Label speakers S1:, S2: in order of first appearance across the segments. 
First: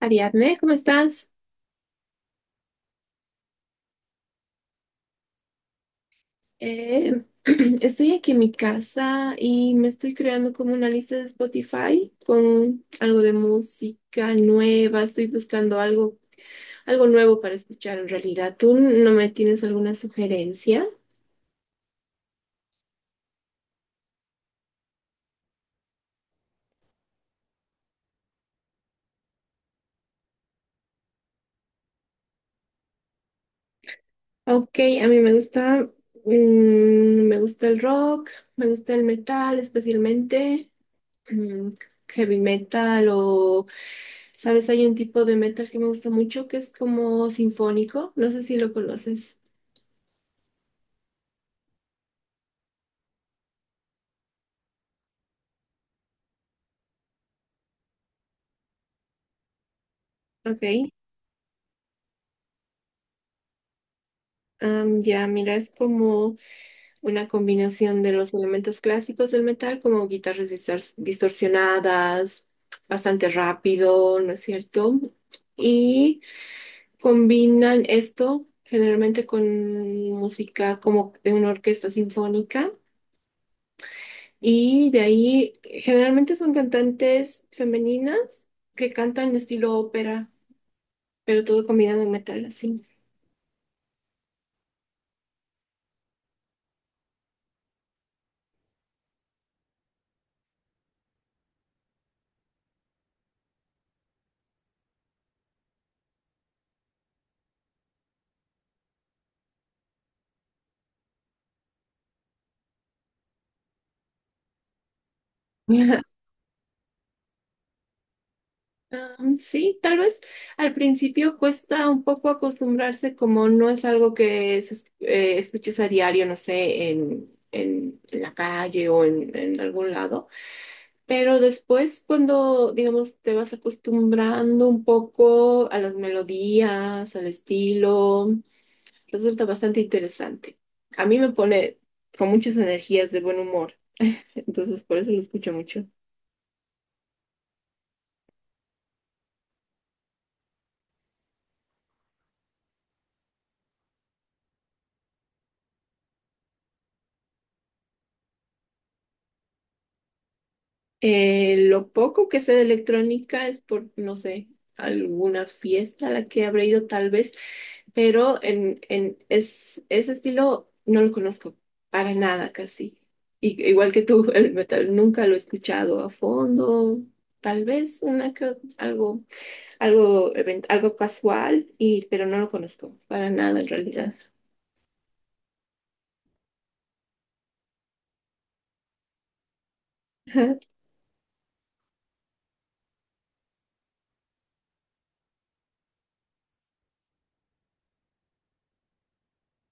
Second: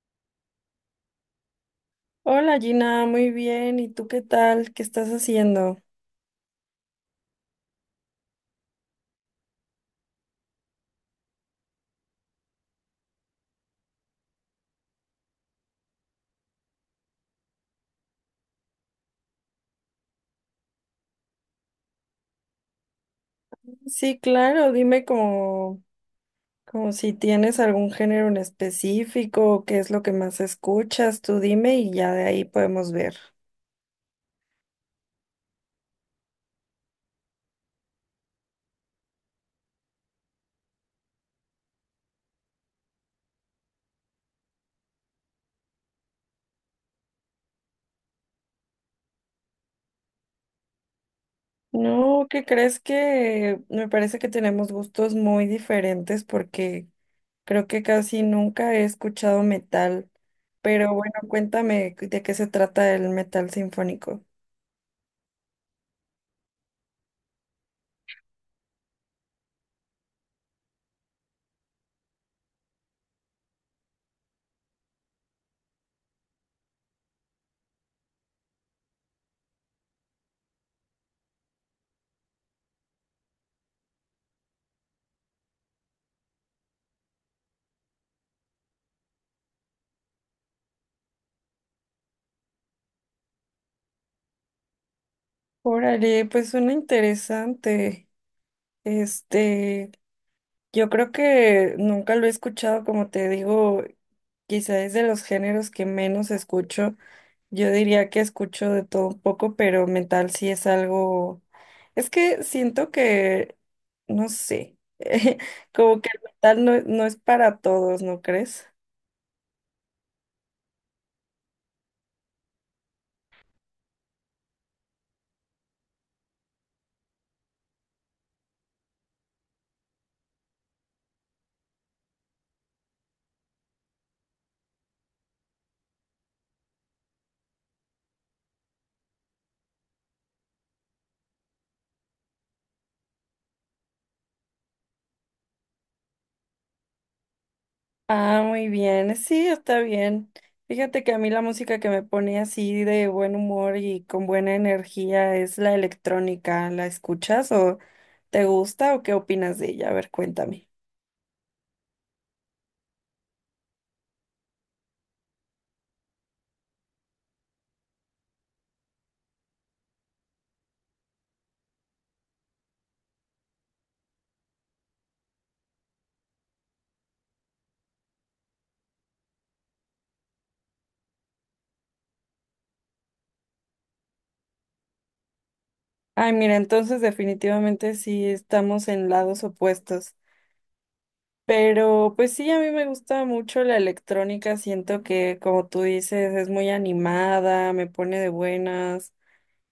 S1: Ariadne, ¿cómo estás?
S2: Hola Gina, muy bien. ¿Y tú qué tal? ¿Qué estás haciendo?
S1: Eh, estoy aquí en mi casa y me estoy creando como una lista de Spotify con algo de música nueva. Estoy buscando algo, algo nuevo para escuchar en realidad. ¿Tú no me tienes alguna sugerencia?
S2: Sí, claro, dime, como si tienes algún género en específico, o qué es lo que más escuchas, tú dime y ya de ahí podemos ver.
S1: Ok, a mí me gusta, mm, me gusta el rock, me gusta el metal, especialmente mm, heavy metal o ¿sabes? Hay un tipo de metal que me gusta mucho que es como sinfónico. No sé si lo conoces.
S2: No, ¿qué crees? Que me parece que tenemos gustos muy diferentes porque creo que casi nunca he escuchado metal,
S1: Ok,
S2: pero bueno, cuéntame de qué se trata el metal sinfónico.
S1: ya, mira, es como, una combinación de los elementos clásicos del metal, como guitarras distorsionadas, bastante rápido, ¿no es cierto? Y combinan esto generalmente con música como de una orquesta sinfónica. Y de ahí generalmente son cantantes femeninas que cantan estilo ópera, pero todo combinado en metal así.
S2: Órale, pues suena interesante. Este, Yo creo que nunca lo he escuchado, como te digo, quizá es de los géneros que menos escucho. Yo diría que escucho de todo un poco, pero metal sí es algo... Es que siento que, no sé, como que el metal no es para todos, ¿no crees?
S1: Sí, tal vez al principio cuesta un poco acostumbrarse, como no es algo que escuches a diario, no sé, en la calle o en algún lado, pero después cuando, digamos, te vas acostumbrando un poco a las melodías, al estilo, resulta bastante interesante. A mí me pone con muchas energías de buen humor, entonces por eso lo escucho mucho.
S2: Ah, muy bien, sí, está bien. Fíjate que a mí la música que me pone así de buen humor y con buena energía es la electrónica. ¿La escuchas o te gusta o qué opinas de ella? A ver, cuéntame.
S1: Lo poco que sé de electrónica es por, no sé, alguna fiesta a la que habré ido tal vez, pero ese estilo no lo conozco para nada casi. Y, igual que tú, el metal nunca lo he escuchado a fondo, tal vez algo, algo casual, pero no lo conozco para nada en realidad.
S2: Ay, mira, entonces definitivamente sí estamos en lados opuestos. Pero pues sí, a mí me gusta mucho la electrónica. Siento que, como tú dices, es muy animada, me pone de buenas.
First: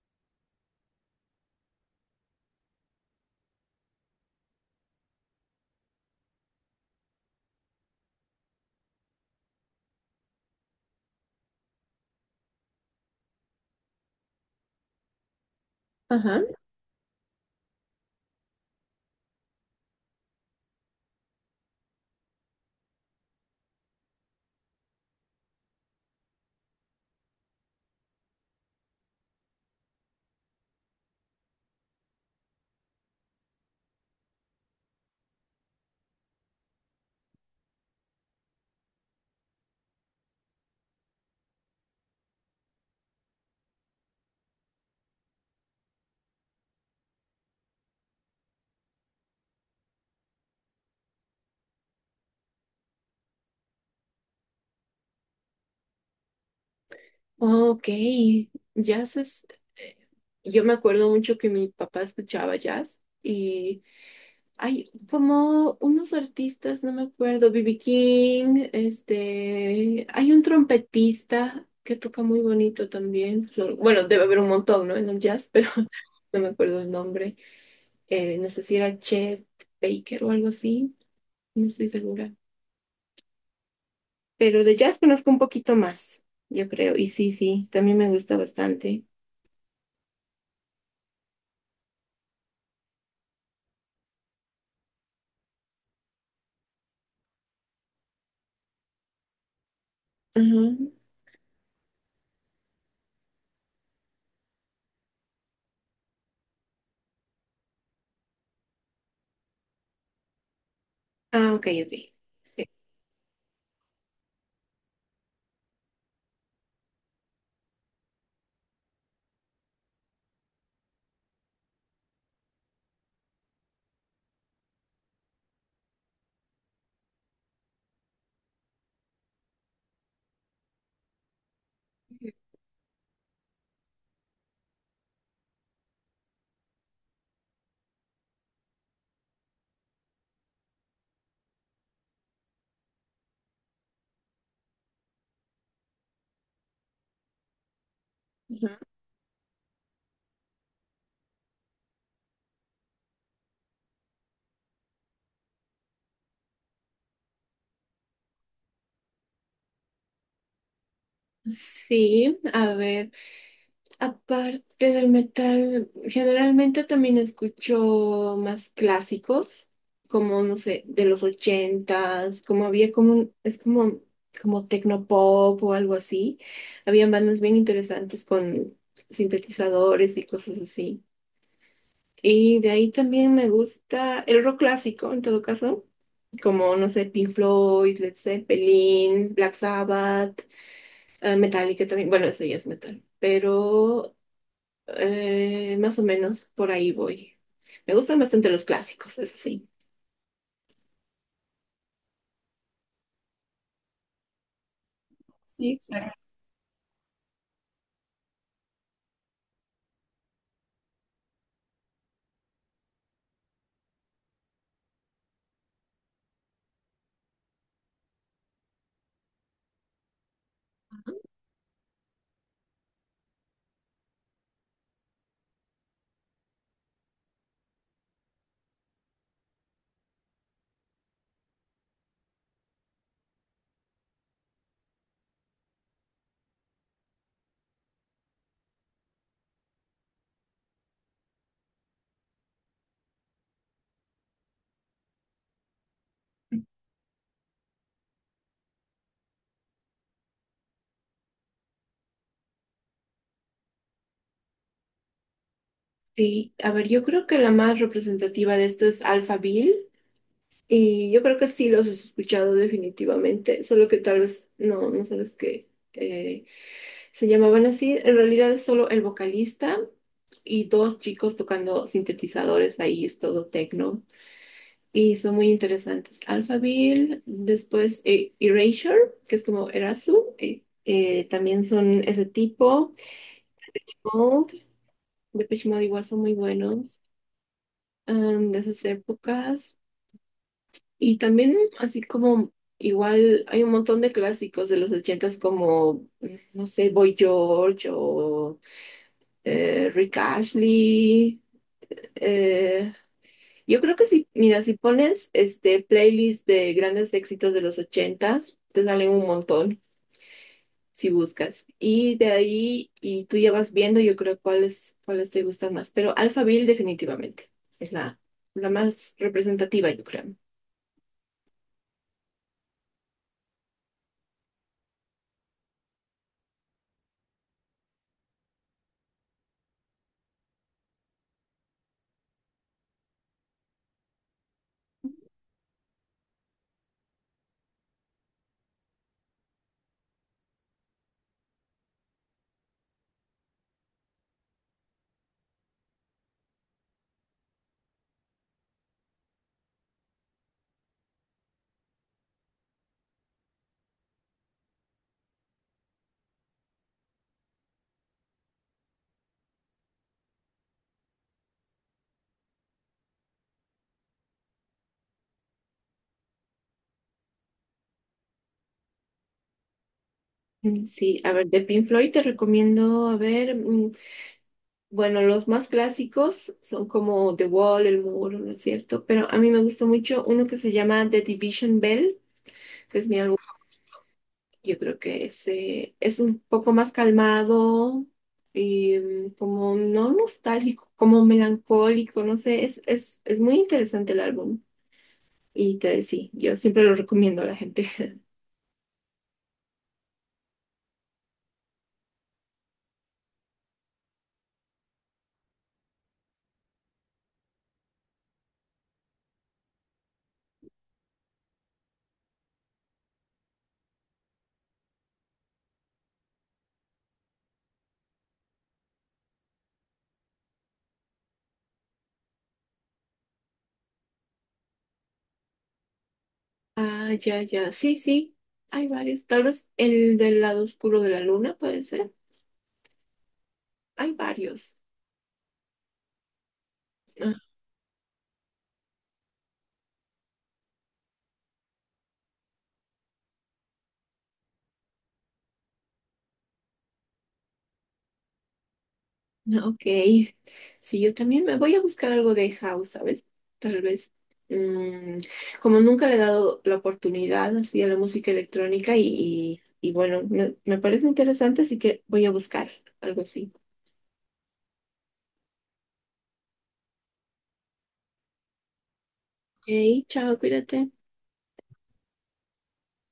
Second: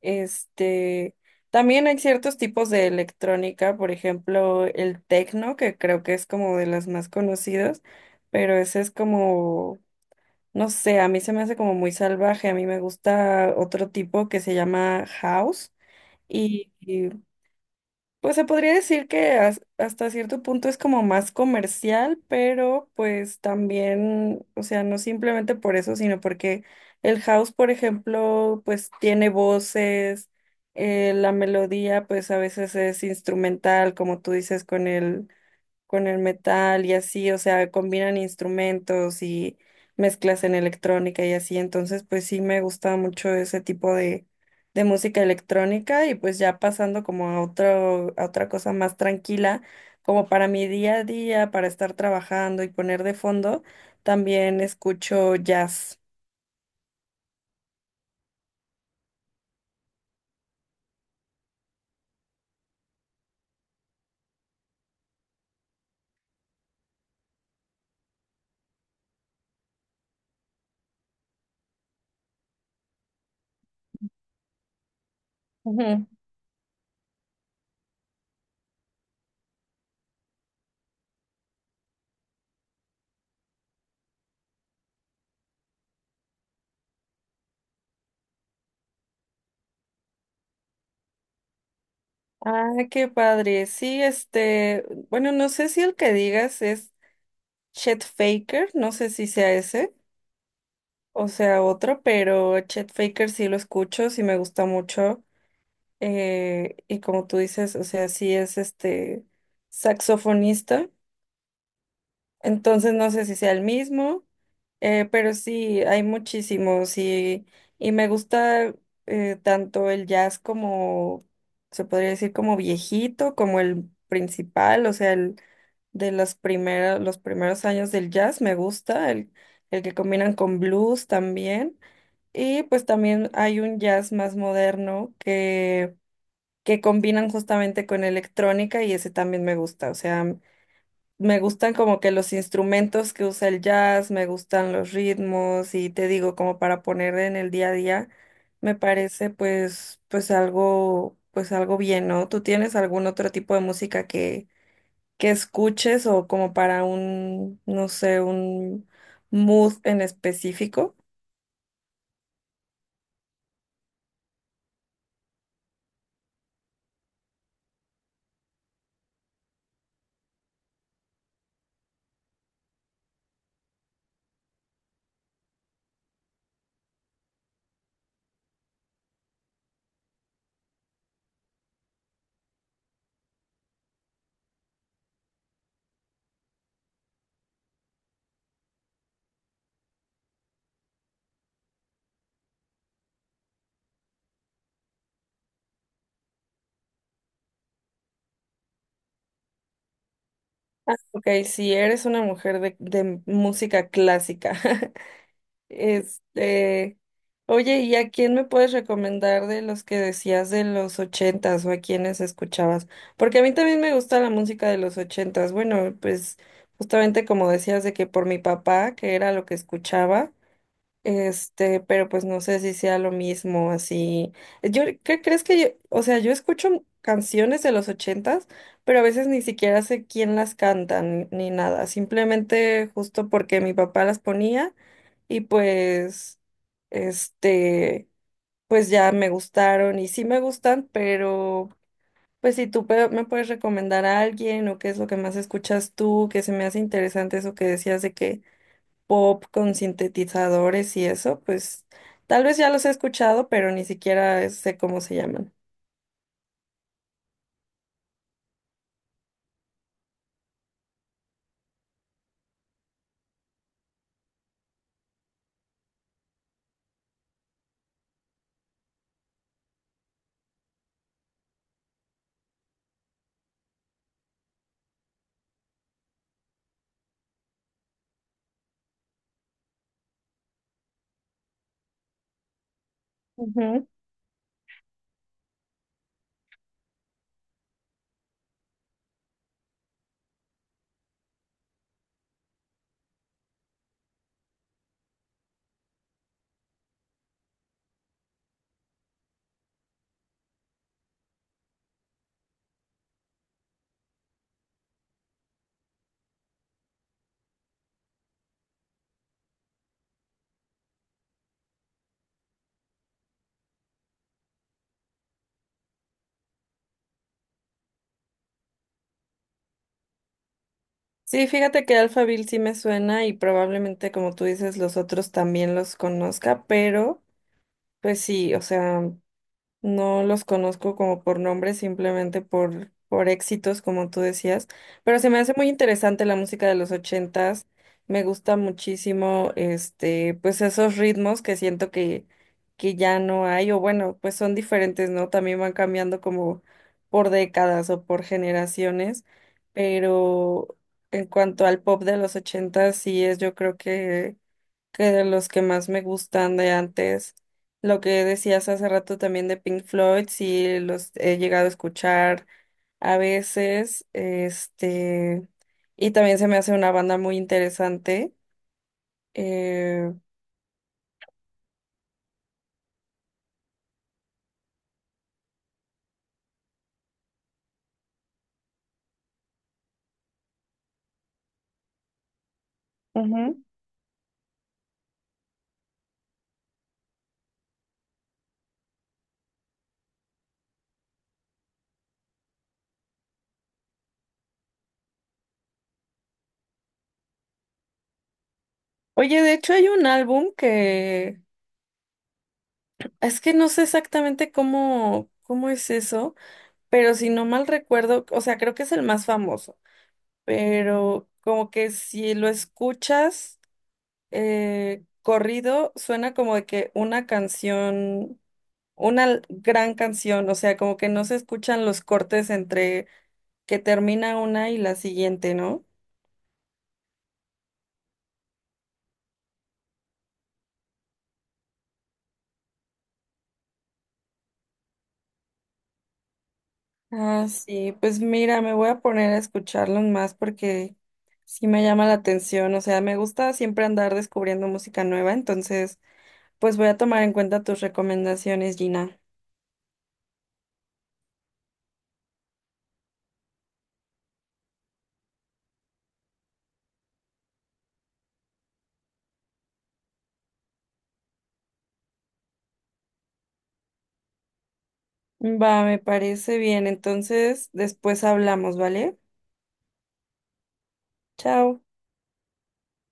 S2: Este, también hay ciertos tipos de electrónica, por ejemplo, el techno, que creo que es como de las más conocidas, pero ese es como, no sé, a mí se me hace como muy salvaje. A mí me gusta otro tipo que se llama house
S1: Ajá.
S2: y, pues se podría decir que hasta cierto punto es como más comercial, pero pues también, o sea, no simplemente por eso, sino porque el house, por ejemplo, pues tiene voces, la melodía pues a veces es instrumental, como tú dices, con el metal y así, o sea, combinan instrumentos y mezclas en electrónica y así. Entonces pues sí me gusta mucho ese tipo de música electrónica, y pues ya pasando como a otro, a otra cosa más tranquila, como para mi día a día, para estar trabajando y poner de fondo, también escucho jazz.
S1: Ok, jazz es... eh, yo me acuerdo mucho que mi papá escuchaba jazz y hay como unos artistas, no me acuerdo, B.B. King, este, hay un trompetista que toca muy bonito también. Solo- Bueno, debe haber un montón, ¿no? En el jazz, pero
S2: Ujú.
S1: no me acuerdo el nombre. No sé si era Chet Baker o algo así, no estoy segura. Pero de jazz conozco un poquito más, yo creo, y sí, sí, también me gusta bastante.
S2: Ah, qué padre. Sí, este, bueno, no sé si el que digas es Chet Faker, no sé si sea ese.
S1: Ujú.
S2: O sea, otro, pero Chet Faker sí lo escucho, sí me gusta mucho. Y como tú dices, o sea, sí es este saxofonista.
S1: Ah, ok, ok.
S2: Entonces no sé si sea el mismo, pero sí, hay muchísimos. Y me gusta tanto el jazz como, se podría decir, como viejito, como el principal, o sea, el de las primeras, los primeros años del jazz me gusta, el que combinan con blues también. Y pues también hay un jazz más moderno que combinan justamente con electrónica y ese también me gusta. O sea, me gustan como que los instrumentos que usa el jazz, me gustan los ritmos y te digo como para poner en el día a día,
S1: Ujú.
S2: me parece pues algo bien, ¿no? ¿Tú tienes algún otro tipo de música que escuches o como para un, no sé, un mood en específico?
S1: Sí, a ver, aparte del metal, generalmente también escucho más clásicos, como, no sé, de los ochentas, como es como, como tecnopop o algo así. Habían bandas bien interesantes con sintetizadores y cosas así. Y de ahí también me gusta el rock clásico, en todo caso, como, no sé, Pink Floyd, Led Zeppelin, Black Sabbath, Metallica también. Bueno, eso ya es metal. Pero más o menos por ahí voy. Me gustan bastante los clásicos, eso sí.
S2: Ah, ok, si eres una mujer de música clásica.
S1: Sí, exacto.
S2: Este, oye, ¿y a quién me puedes recomendar de los que decías de los ochentas, o a quiénes escuchabas? Porque a mí también me gusta la música de los ochentas. Bueno, pues justamente como decías, de que por mi papá, que era lo que escuchaba, este, pero pues no sé si sea lo mismo, así. Yo, ¿qué crees? Que yo, o sea, yo escucho canciones de los ochentas, pero a veces ni siquiera sé quién las canta ni nada. Simplemente justo porque mi papá las ponía y pues, este, pues ya me gustaron y sí me gustan, pero pues si tú me puedes recomendar a alguien, o qué es lo que más escuchas tú, que se me hace interesante eso que decías de que pop con sintetizadores y eso, pues tal vez ya los he escuchado, pero ni siquiera sé cómo se llaman.
S1: Sí, a ver, yo creo que la más representativa de esto es Alphaville. Y yo creo que sí los has escuchado definitivamente. Solo que tal vez no sabes que se llamaban así. En realidad es solo el vocalista y dos chicos tocando sintetizadores ahí, es todo techno. Y son muy interesantes. Alphaville, después Erasure, que es como también son ese tipo.
S2: Ujú.
S1: Mode, Depeche Mode igual son muy buenos, de esas épocas. Y también así como igual hay un montón de clásicos de los ochentas como, no sé, Boy George o Rick Ashley. eh, Yo creo que si, mira, si pones este playlist de grandes éxitos de los ochentas, te salen un montón si buscas. Y de ahí, y tú ya vas viendo, yo creo cuáles te gustan más. Pero Alphaville definitivamente es la más representativa, yo creo.
S2: Sí, fíjate que Alphaville sí me suena y probablemente como tú dices los otros también los conozca, pero pues sí, o sea, no los conozco como por nombre, simplemente por éxitos, como tú decías. Pero se me hace muy interesante la música de los ochentas. Me gusta muchísimo, este, pues esos ritmos, que siento que ya no hay, o bueno, pues son diferentes, ¿no? También van cambiando como por décadas o por generaciones. Pero en cuanto al pop de los ochentas, sí es, yo creo que de los que más me gustan de antes. Lo que decías hace rato también de Pink Floyd, sí los he llegado a escuchar a veces, este, y también se me hace una banda muy interesante. Eh,
S1: Sí, a ver, de Pink Floyd te recomiendo, a ver, bueno, los más clásicos son como The Wall, El Muro, ¿no es cierto? Pero a mí me gusta mucho uno que se llama The Division Bell, que es mi álbum.
S2: ujú.
S1: Yo creo que ese es un poco más calmado y como no nostálgico, como melancólico, no sé, es muy interesante el álbum. Y te, sí, yo siempre lo recomiendo a la gente.
S2: Oye, de hecho hay un álbum que es que no sé exactamente cómo, cómo es eso, pero si no mal recuerdo, o sea, creo que es el más famoso, pero como que si lo escuchas corrido suena como de que una canción, una gran canción, o sea, como que no se escuchan los cortes entre que termina una y la siguiente, ¿no?
S1: Ah, ya, ya, sí, sí, hay varios. Tal vez el del lado oscuro de la luna puede ser. Hay varios.
S2: Ah, sí, pues mira, me voy a poner a escucharlos más porque sí me llama la atención, o sea, me gusta siempre andar descubriendo música nueva, entonces, pues voy a tomar en cuenta tus recomendaciones, Gina.
S1: Ah, ok, sí, yo también me voy a buscar algo de house, ¿sabes? Tal vez, mm, como nunca le he dado la oportunidad así a la música electrónica y bueno, me parece interesante, así que voy a buscar algo así.
S2: Va, me parece bien, entonces después hablamos, ¿vale?
S1: Ok, chao, cuídate.
S2: Chao.